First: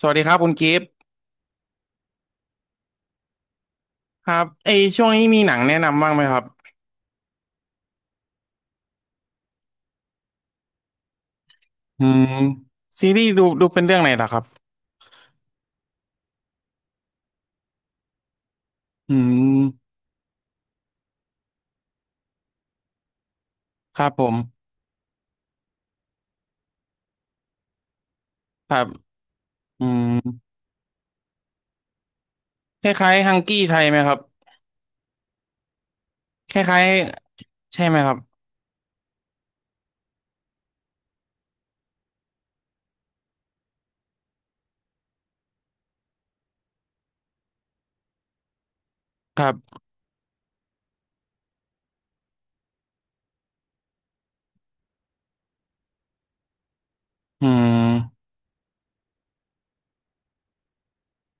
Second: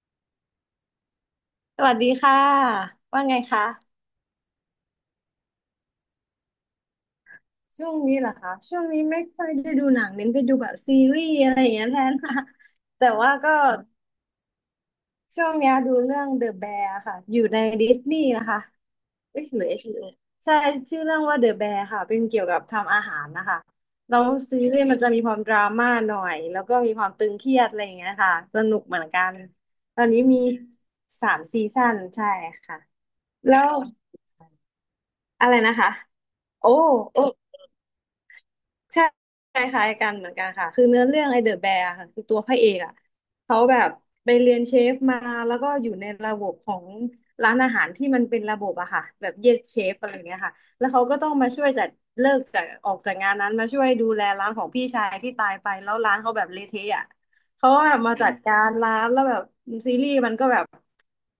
สวัสดีครับคุณกิฟต์สวัสดีค่ะว่าไงคะครับเอยช่วงนี้มีหนังแนะนำบ้างไหมครับช่วงนี้เหรอคะช่วงนี้ไม่ค่อยได้ดูหนังเน้นไปดูแบบซีรีส์อะไรอย่างเงี้ยแทอืนมค่ะ แต่ซีรีส์ว่าดูก็ดูเป็นเรื่องไหนล่ะครับช่วงเนี้ยดูเรื่อง The Bear ค่ะอยู่ในดิสนีย์นะคะอืเอ๊ะหรือเอชมบี b o ใช่ชื่อเรื่องว่า The Bear ค่ะเป็นเกี่ยวกับทำอาหารนะคะครับแล้ผวมซีรีส์มันจะมีความดราม่าหน่อยแล้วก็มีความตึงเครียดอะไรอย่างเงี้ยค่ะสคนุรักบเหมือนกันอืตอนมนี้มีสามซีซั่นใช่ค่ะคล้ายๆฮังแล้กี้วไทยไหมครับอะไรนะคะคโอ้ล้ายโอ้ ๆใช่ไหมครับใช่คล้ายๆกันเหมือนกันค่ะคือเนื้อเรื่องไอเดอะแบร์ค่ะคือตัวพระเอกอ่ะเขาแบบไปเรียนเชฟมาแล้วก็อยู่ในระบบของร้านอาหารที่มันเป็นระบบอะค่ะแบบคเยรัสเชบฟอะไรเงี้ยค่ะแล้วเขาก็ต้องมาช่วยจัดเลิกจากออกจากงานนั้นมาช่วยดูแลร้านของพี่ชายที่ตายไปแล้วร้านเขาแบบเละเทะอะ อืเขาก็แบบมามจัดการร้านแล้วแบบซีรีส์มันก็แบบ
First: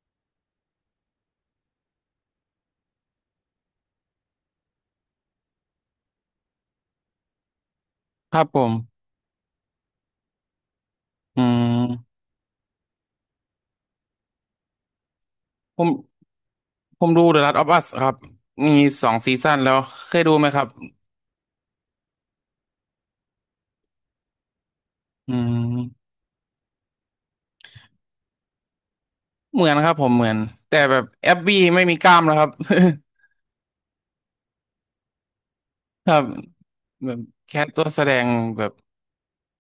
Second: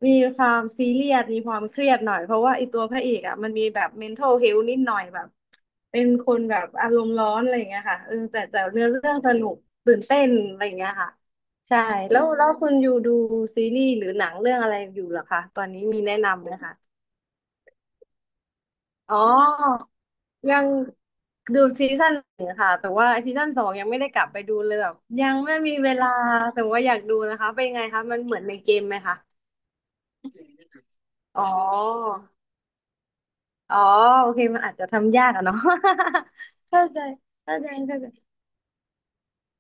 มีความซีเรียสมีความเครียดหน่อยเพราะว่าไอตัวพระเอกอ่ะมันมีแบบ mental health นิดหน่อยแบบเป็นคนแบบอารมณ์ร้อนอะไรอย่างเงี้ยค่ะเออคแต่รับผแต่เนื้อมเรื่องสนุกตื่นเต้นอะไรอย่างเงี้ยค่ะอืใช่มแล้วคุณอยู่ดูซีรีส์หรือหนังเรื่องอะไรอยู่เหรอคะตอนผนี้มมีแนะนำไหมคะผมดู The Last of Us ครับมีสออ๋งอ ซีซั่นแล้วเคยดูไหมยัครับงดูซีซั่นหนึ่งค่ะแต่ว่าซีซั่นสองยังไม่ได้กลับไปดูเลยแบบยัอืงไม่มีเวมลาแต่ว่าอยากดูนะคะเป็นไงคะมันเหมือนในเกมไหมคะเหมือนครับผมเหมือนแต่แบบแอบอ๋อบี้ไม่มีกล้ามแล้วครับ อ๋อโอเคมันอาจจะทำยากอะเนาะ ครับ เข้าใจแบบเข้าแค่ใจตัวเข้าแสใจดงแบบ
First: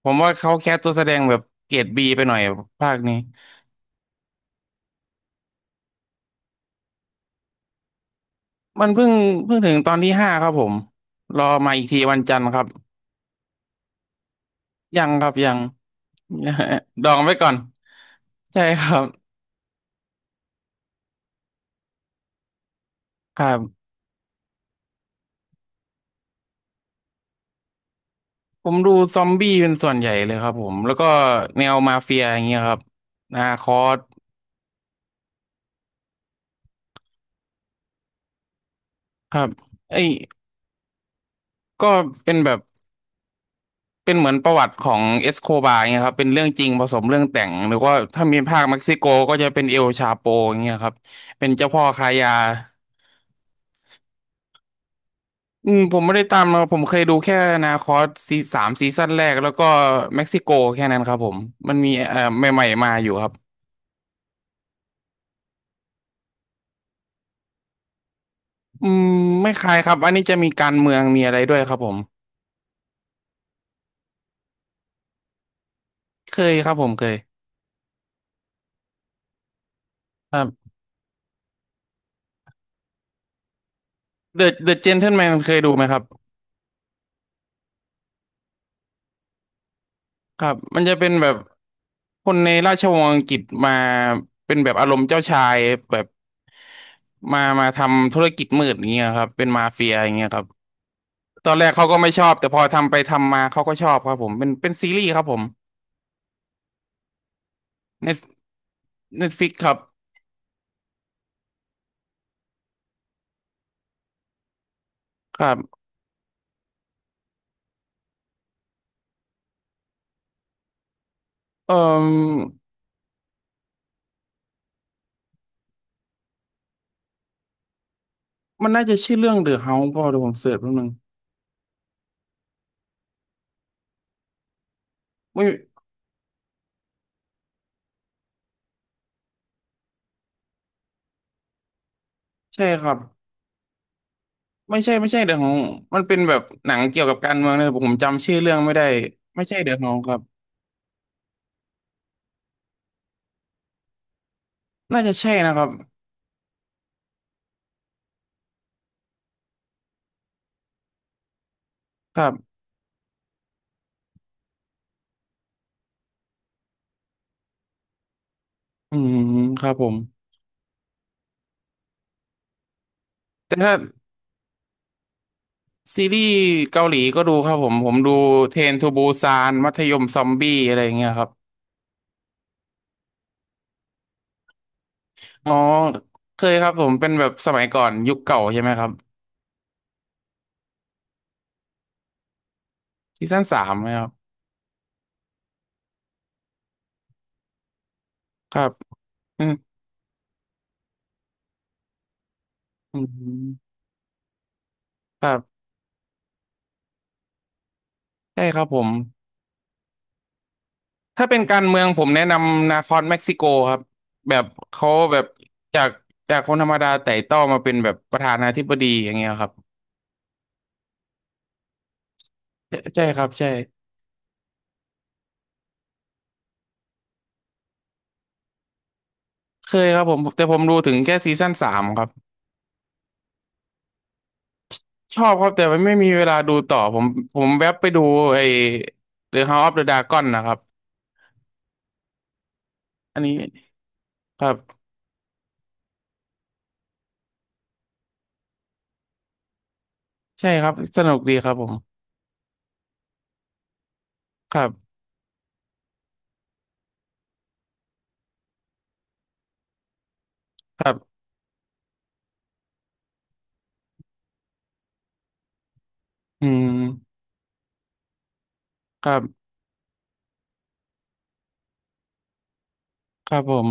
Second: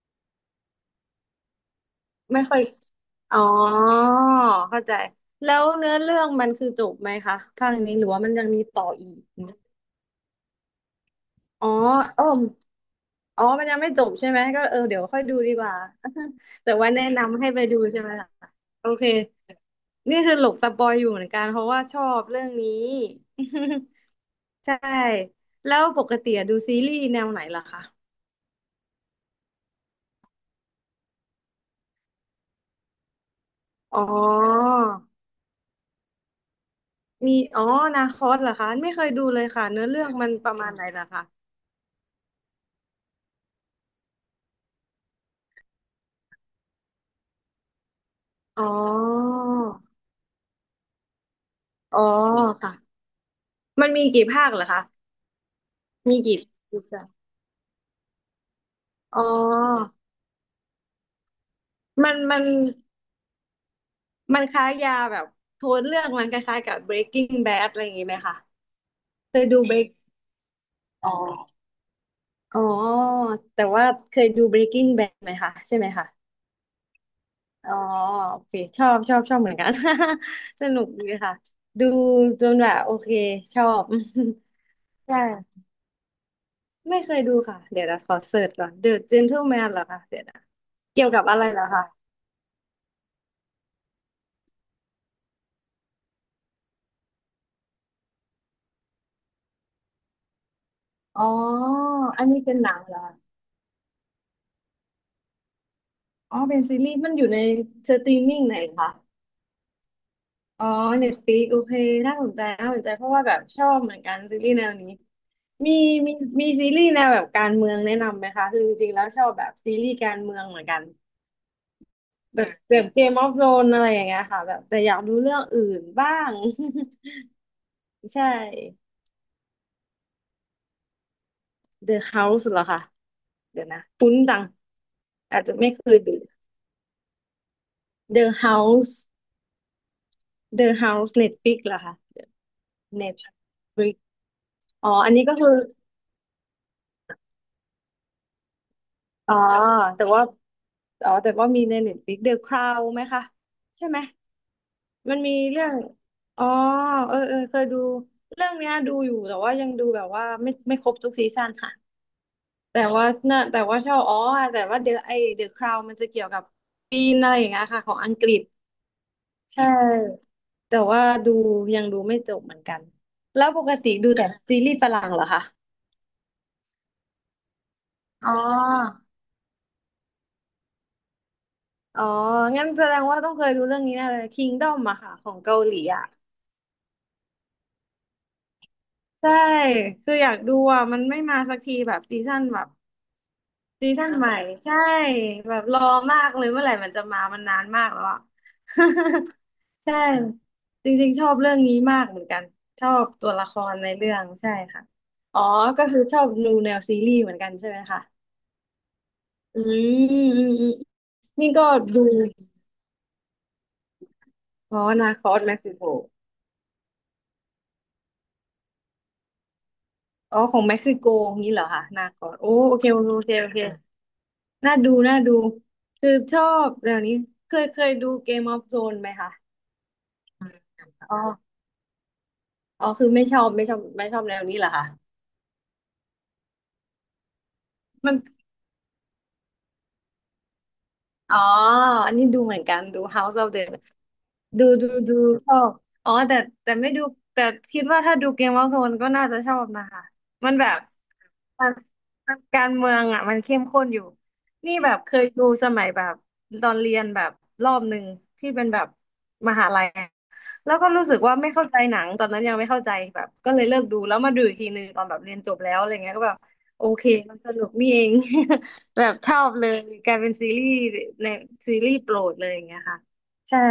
ผมว่าเขาแคสตัวแสดงแบบเกรดบีไปหน่อยไม่ค่อยภาคนี้อ๋อเข้าใจแล้วเนื้อเรื่องมันคือจบไหมคะภาคนี้หรือว่ามันยังมีต่อมันเพิ่อีงกเพิ่งถึงตอนที่ห้าครับผมรออ๋อมาอีกทีวันเออ จันทร์ครับอ๋อมันยังไม่จบใช่ไหมก็เออเดี๋ยยัวงค่อคยรับดูยัดีง กว่า แต่ว่า แนะดองไว้นำก่ให้อนไปดูใช่ไหมล่ะใช่คโอรัเค บนี่คือหลบสปอยอยู่เหมือนกันเพราะว่าชอบเรื่องนี้ ครับ ใช่ แล้วปกติอะดูซีรีส์แนวไหนล่ะคะผมดูซอมบี้เป็นส่วนใหญ่เลยครับผมแล้วก็แนวมาเฟียอย่างเงี้ยครับนาคอสอ๋อมีอ๋อนาคอสเหรอคะไม่เคยดูคเลรัยบค่ะเนื้อไอ้เรื่อยงมันประมาณไหนล่ะคะก็เป็นแบบเป็นเหมือนประวัติของเอสโคบาร์เงี้ยครับเป็นเรื่องจริงผสมเรื่องแต่งหรือว่าถ้ามีภาอ๋คอเม็กซิโกก็จะเป็นเอลชาโปอย่างเงี้ยครับเป็นเจ้าพ่ออ๋อค้ายา ค่ะมันมีกี่ภาคเหรอคะอืมผมไม่มีได้ตากี่มมาผกี่มเคภายดูคแค่นาคอสซีสามซีซั่นอ๋อแรกแล้วก็เม็กซิโกแค่นั้นครับผมมันมีมันมัน ใหม่ๆมาอยู่ครับมันคล้ายยาแบบโทนเรื่องมันคล้ายๆกับ Breaking Bad อะไรอย่างงี้ไหมคะอืมเคยไม่ดู คล้าย Break ครับอันนี้จะมีการเมืองอ๋อมีอะไรด้วยครับผมอ๋อแต่ว่าเคยดู Breaking Bad ไหมคะใช่ไหมคะเคยครับผมเคยอ๋อโอเคชอบชอบชอบเหมือนกัน ครั สบนุกดีค่ะดูจนแบบโอเคชอบ เดอะเด อะเจนเทิลใช่แมนเคยดูไหมครับไม่เคยดูค่ะเดี๋ยวนะขอเสิร์ชก่อน The Gentleman เหรอคะเดี๋ยวนะครับมันจะเกี่ยเป็วนกับแบบอะไรเหรอคะคนในราชวงศ์อังกฤษมาเป็นแบบอารมณ์เจ้าชายแบบมาทำธุรกิจมืดอย่างเงี้ยครับเป็นมาเฟียอย่างเงี้ยครับอ๋อตอนแรกเขาก็ไม่ชอันอบนี้แต่เป็พนอหนังทำเหไปรอคะทำมาเขาก็ชอบครับผมเป็นซีรีส์ครับผม อ๋อเป็นซีรีส์มันอยู่ในสตรีมมิ่งไหนคะ Netflix ครับอ๋อเน t ตฟ i ิกโอเคน่าสนใจน่าสนใจเพราะว่าแบบชอบเหมือนกันซีรีส์แนวนี้ ครัมีบมีมีซีรีส์แนวแบบการเมืองแนะนำไหมคะ คือจริงๆแล้วชอบแบบซีรีส์การเมืองเหมือนกันเอ่อแบบแบบเกมออฟโรนอะไรอย่างเงี้ยค่ะแบบแต่อยากดูเรื่องอื่นบ้าง ใช่ มันน่าจะชื่อเรื่อง The House พอเดี๋ยวผมเสิร์ชแป๊บนึง The House เหรอคะเดี๋ยวนะคุ้นจังอาไม่จจะไม่เคยดู The House The House Netflix เหรอคะ ใช่ครับ Netflix ไม่อ๋อใช่ไม่อันใช่ นี้ The ก็คือ House มันเป็นแบบหนังเกี่ยวกับการเมืองนะแต่ผมจำชื่อเรื่องไม่ได้อ๋อไม่ใช่ The House แต่ครับว่าอ๋อแต่ว่ามีในเน็ตฟลิกเดอะคราวไหมคะใช่ไหมน่าจะมันใช่มีนะคเรื่รัอบงอ๋อเออเออเคยดู เรื่องเนี้ยดูอยู่ แต่ว่ายังดูแบบว่าไม่ครบทุกซีซั่นค่ะครับแต่ว่าน่ะแต่ว่าชอบอ๋อแต่ว่าเดอะไอเดอะคราวมันจะเกี่ยวกับปีนอะไรอย่างเงี้ยค่ะของอังกฤษอืมคใช่ รับผมแต่ว่าดูยังดูไม่จบเหมือนกันแล้วแต่ปกถ้าติดูแต่ซีรีส์ฝรั่งเหรอคะซีรีส์เกาหลีก็ดูครับผมผมดูอ๋อเทรนทูบูซานมัธยมซอมบี้อะไรอย่างเงี้ยครับอ๋องั้นแสดงว่าต้องเคยดูเรื่องนี้แน่เลย Kingdom อะค่ะของอ๋อเกาหลีอะ เคยครับผมเป็นแบบสมัยก่อนยุคเก่าใช่ไหมครับใช่คืออยากดูอ่ะมันไม่มาสักทีแบบซีซั่นแบบซีซั่นสามไหซีมครัซั่บนใหม่ใช่แบบรอมากเลยเมื่อไหร่มันจะมามันนานมากแล้วอ่ะ ครับ อืมใช่จริงๆชอบเรื่องนี้มากเหมือนกันชออืบตัวละมครในเรื่องใช่ค่ะครัอ๋อบ ก็คือชอบดูแนวซีรีส์เหมือนกันใช่ไหมคะใช่ครับผมอืมอืมอืมถ้าเป็นนี่กาก็รเมืองผดูมแนะนำนาคอนเม็กซิโกครับแบบอ๋อเขานาแบคบอสเม็กซิจาโกกจากคนธรรมดาไต่เต้ามาเป็นแบบประธานาธิบดีอย่างเงี้ยครับอ๋อของเม็กซิโกงี้เหรอคะนาคอสโอ้โอใช่เคโอใช่ครับเคใช่โอเค น่าดูน่าดูคือชอบแนวนี้เคยเคยดู Game of Thrones ไหมคะเคยครับผมแต่ผมดูถึงแค่อ๋ซีซั่อนสามครับอ๋อคือไม่ชอบไม่ชอบไม่ชอบแนวนี้เหรอคะชอบครับแต่มันไม่มีเวลาดูต่อผมผมแวบไปดูมันไอ้ The House of the Dragon นะครับอ๋ออันนี้ดูเหมือนกันดู อันนี้ House of the ครัดูบดูดูชอบอ๋อแต่แต่ไม่ดูแต่คิดว่าถ้าดู Game of Thrones ก็น่าจะชอบนะคะใช่มันคแบรับบ สนุกดีครับผมันมมันการเมืองอ่ะมันเข้มข้นอยู่ครันี่แบบบเคยดูสมัยแบบตอนเรียนแบบรอบหนึ่งที่เป็นแบบมหาลัยอะแล้วคก็รัรู้สึกบว่าไม่เข้าใจหนังตอนนั้นยังไม่เข้าใจแบบก็เลยเลิกดูแล้วมาดูอีกทีหนึ่งตอนแบบเรียนจบแล้วอะไรเงี้ยก็แบบอืมโอเคมันสนุกนี่เอง แบคบรัชอบบเลยกลายเป็นซีรีส์ในซีรีส์โปรดเลยอย่างเงี้ยค่ะครับผใช่ม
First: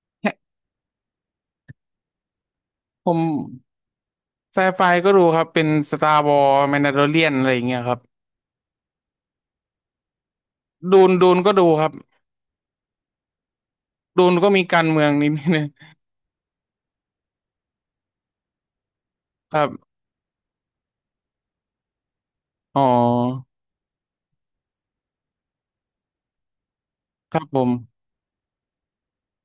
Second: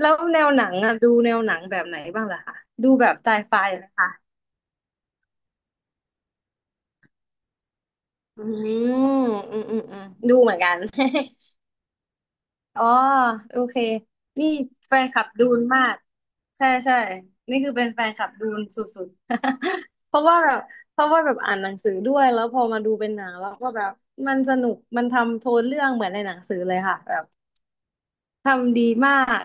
แล้วเนี่ยแนวหนังอ่ะดูแนวหนังแบบไหนบ้างล่ะคะดูแบผบม ไซไฟเหรอคะ ไซไฟก็ดูครับเป็นสตาร์วอร์แมนดาโลเรียนอะไรอย่างเงี้ยครับอืมอืมอืมอืมดูเหมือนกัน ดูนก็ดูครับอ๋อโอเคดูนนี่ก็มีการแฟเมืนองคลับนิดดูนึนงมากใช่ใช่นี่คือเป็นแฟนคลับดูนสุดคๆ รับ เพราะว่าแบบเพราะว่าแบบอ่านหนังสือด้วยแล้วพออ๋มาอดูเป็นหนังแล้วก็แบบมันสนุกมันทำโทนเรื่องเหมือนในหนังสือเลยค่ะแบบครับผมทำดีมาก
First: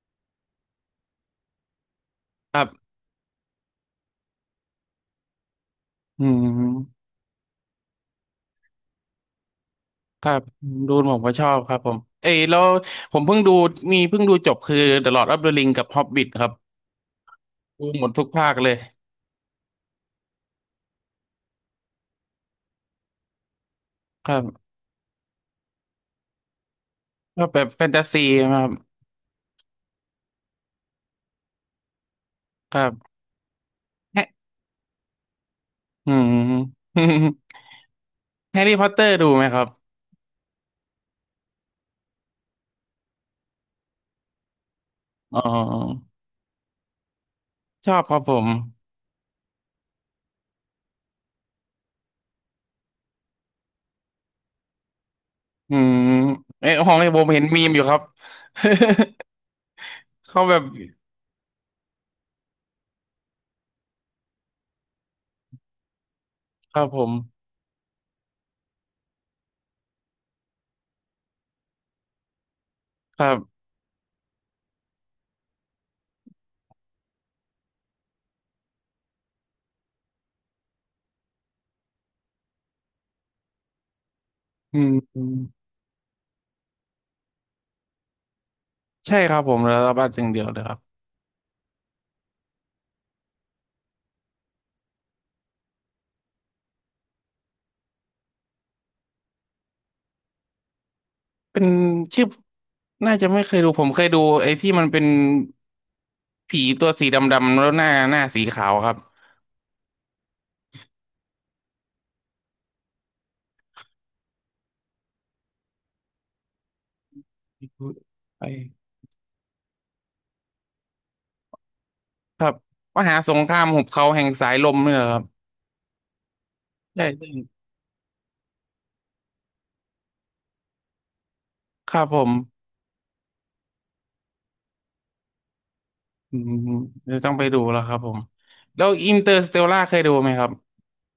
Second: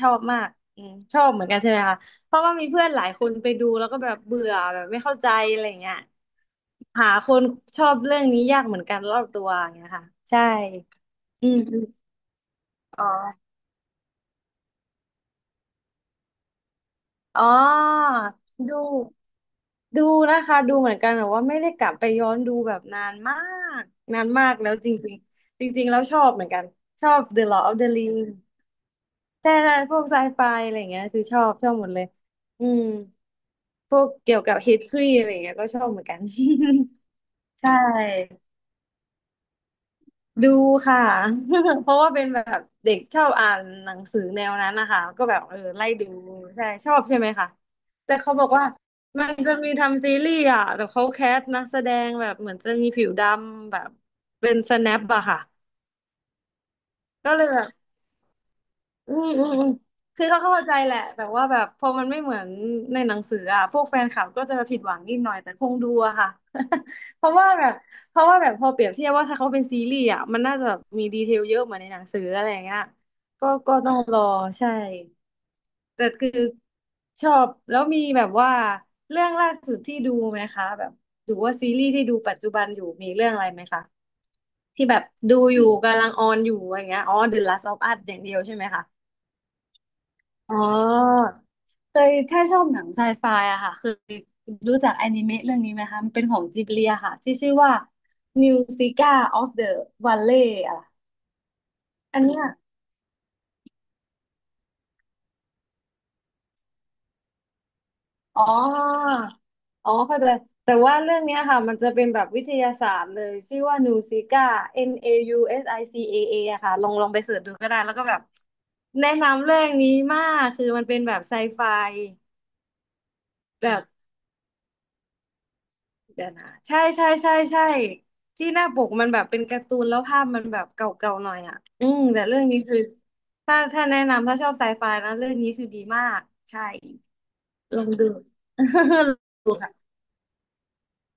ชอบมากอืมชอบเหมือนกันใช่ไหมคะ เพราะว่าครัมีเพื่อบนหลายคนไปดูแล้วก็แบบเบื่อแบบไม่เข้าใจอะไรอย่างเงี้ยอืมหาคนชอบเรื่องนี้ยากเหมือนกันรอบตัวอย่างเงี้ยค่ะครัใช่ บดูนผมก็ชอือมบคอรับผมมเอ้ยแล้วอ๋ผมเพิ่งดูอมีเพิ่งดูจบคือ The Lord of the Ring กับ Hobbit ครับอ๋อดูหมดทุกภาคเลยดูดูนะคะ ดูเหมือนกันแต่ว่าไม่ได้กลับไปย้อนดูแบบนานมาก นานครับมากแล้วจริงๆจริงๆแล้วชอบเหมือนกัน ชอบ The ก็แบ Lord บ of แฟ the นตา Ring ซีครับใช่ใช่พวกไซไฟอะไรอย่างเงี้ยคือชอบชอบหมดเลย อืคม รับพวกแฮะเกี่ยวกับ history อะไรอย่างเงี้ยก็ชอบเหมือนอืกัน ม ใช่ แฮร์รี่พอตเตอร์ดูไหมครับดูค่ะ เพราะว่าเป็นแบบเด็กชอบอ่านหนังสือแนวนั้นนะคะก็แบอ๋บเออไล่ดูอใช่ชอบใช่ไหมคะชอบคแต่รับผเขาบม อกว่ามันจะมีทำซีรีส์อ่ะแต่เขาแคสต์นักแสดงแบบเหมือนจะมีผิวดำแบบเป็นสแนปอะค่ะอืมเอ้ยของไอ้ผมก็เห็เลนยแบมีบ มอยู่ครับ อืมอืมอืม คือเขาเขาแบบเข้าใจแหละแต่ว่าแบบพอมันไม่เหมือนในหนังสืออ่ะพวกแฟนคลับก็จะผิดหวังนิดหน่อยแต่คงดูอะค่ะ ครับผม เพราะว่าแบบเพราะว่าแบบพอเปรียบเทียบว่าถ้าเขาเป็นซีรีส์อ่ะมันน่าจะแบบมีดีเทลเยอะเหมือนในหนังสืออะไรอย่างเงี้ยครัก็บก็ต้องรอใช่แต่คือชอบแล้วมีแบบว่าเรื่องล่าสุดที่ดูไหมคะแบบหรือว่าซีรีส์ที่ดูปัจจุบันอยู่มีเรื่องอะไรไหมคะอืที่แบบดูอมยู่กำลังออนอยู่อย่างเงี้ยอ๋อ The Last of Us อย่างเดียวใช่ไหมคะ ใช่ครับผมแล้วรับบัตรอย่างเดียวอ๋เลอยครับเคยถ้าชอบหนังไซไฟอะค่ะเคยรู้จักอนิเมะเรื่องนี้ไหมคะมันเป็นของจิบลิอะค่ะที่ชื่อว่า New Zika of the Valley อะเป็นอัชื่นอเนี้ยน่าจะไม่เคยดูผมเคยดูไอ้ที่มันเป็นผีตัวสีดำๆแล้วหน้าอ๋สีอขาวครับอ๋อเข้าใจแต่ว่าเรื่องเนี้ยค่ะมันจะเป็นแบบวิทยาศาสตร์เลยชื่อว่า Nusika NAUSICAA อยูเอสไอซีเอเออะค่ะลองลองไปเสิร์ชดูก็ได้แล้วก็แบบไอ้แนะนำเรื่องนี้มากคือมันเป็นแบบไซไฟครับมหาสงคราแบมหุบ บเขาแห่งสายลมนี่แหละครับเดี๋ยวนะใช่ใช่ใช่ใช่ใช่ใช่ที่หน้าปกมันแบบเป็นการ์ตูนแล้วภาพมันแบบเก่าๆหน่อยอ่ะอืคมรับผแต่มเรื่องนี้คือถ้าถ้าแนะนำถ้าชอบไซไฟนะเรื่องนี้คือดีมากอืมใช่จะต้องไปดูแล้ลวองครับดู ผมแล้ วอินเตอร์สดูเตลล่าค่ะเคยดูไหมครับ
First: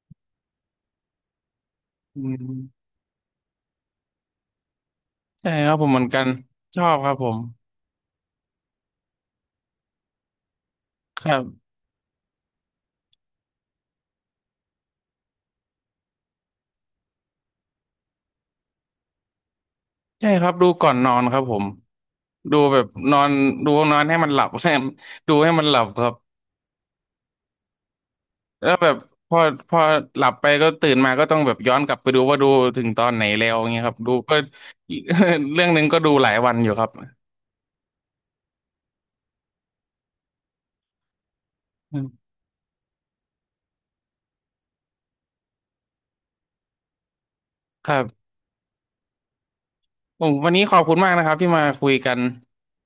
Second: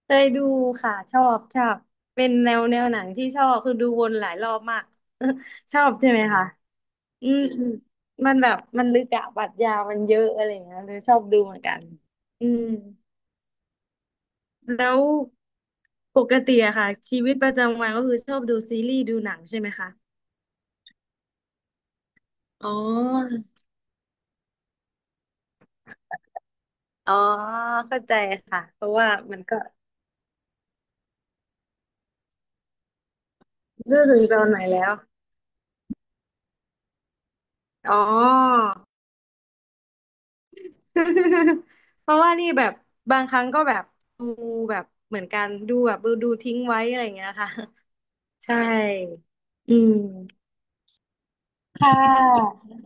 เคยดูค่ะชอบชอบอืเป็นแนม วแนวหนังที่ชอบคือดูวนหลายรอบมากใช่ครัชบอผมบเหมือนใช่ไหกัมนคะชอบครับผอืมมอืมมันแบบมันลึกอะปรัชญามันเยอะอะไรอย่างเงี้ยเลยชอคบดูรับเหมือนกันอืมแล้ว ปกติอะค่ะชีวิตประจำวันก็คือชอบดูซีรีส์ดูหนังใช่ไหมคะใช่ครับดูก่อนนอนครับผมดูอ๋อแบบนอนดูนอนให้มันหลับ ใช่ดูให้มันหลับครับอ๋อเข้าใจค่ะแล้วเพแบราะบว่าพอมันก็พอหลับไปก็ตื่นมาก็ต้องแบบย้อนกลับไปดูว่าดูถึงตอนไหนแล้วอย่างเงี้ยครับดูดูถึงก็ ตอนไหนแล้ว เรื่องหนึงก็ดูหลายวันอยู่ครับอ๋อ อื เพราะว่ามนี่แบบบางครั้งก็แบบดูแบบเหมือนกันดูแบบดูดูทิ้งไว้อะไรอย่างเงี้ยค่ะ ครับ ใช่อืมผมวันนี้ขอบคุณมากนะครับที่มาคุค่ะยกัน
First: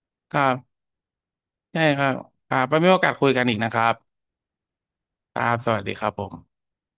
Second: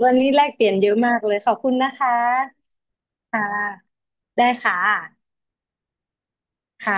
วันนี้คแลรักบเปลี่ยนเยอะมากเลยขอบคุณใช่นะครัคะบครับไปมีโอกาสคุยกัค่ะนอีกนะครับได้ค่ะครับสวัสดีครับผมค่ะ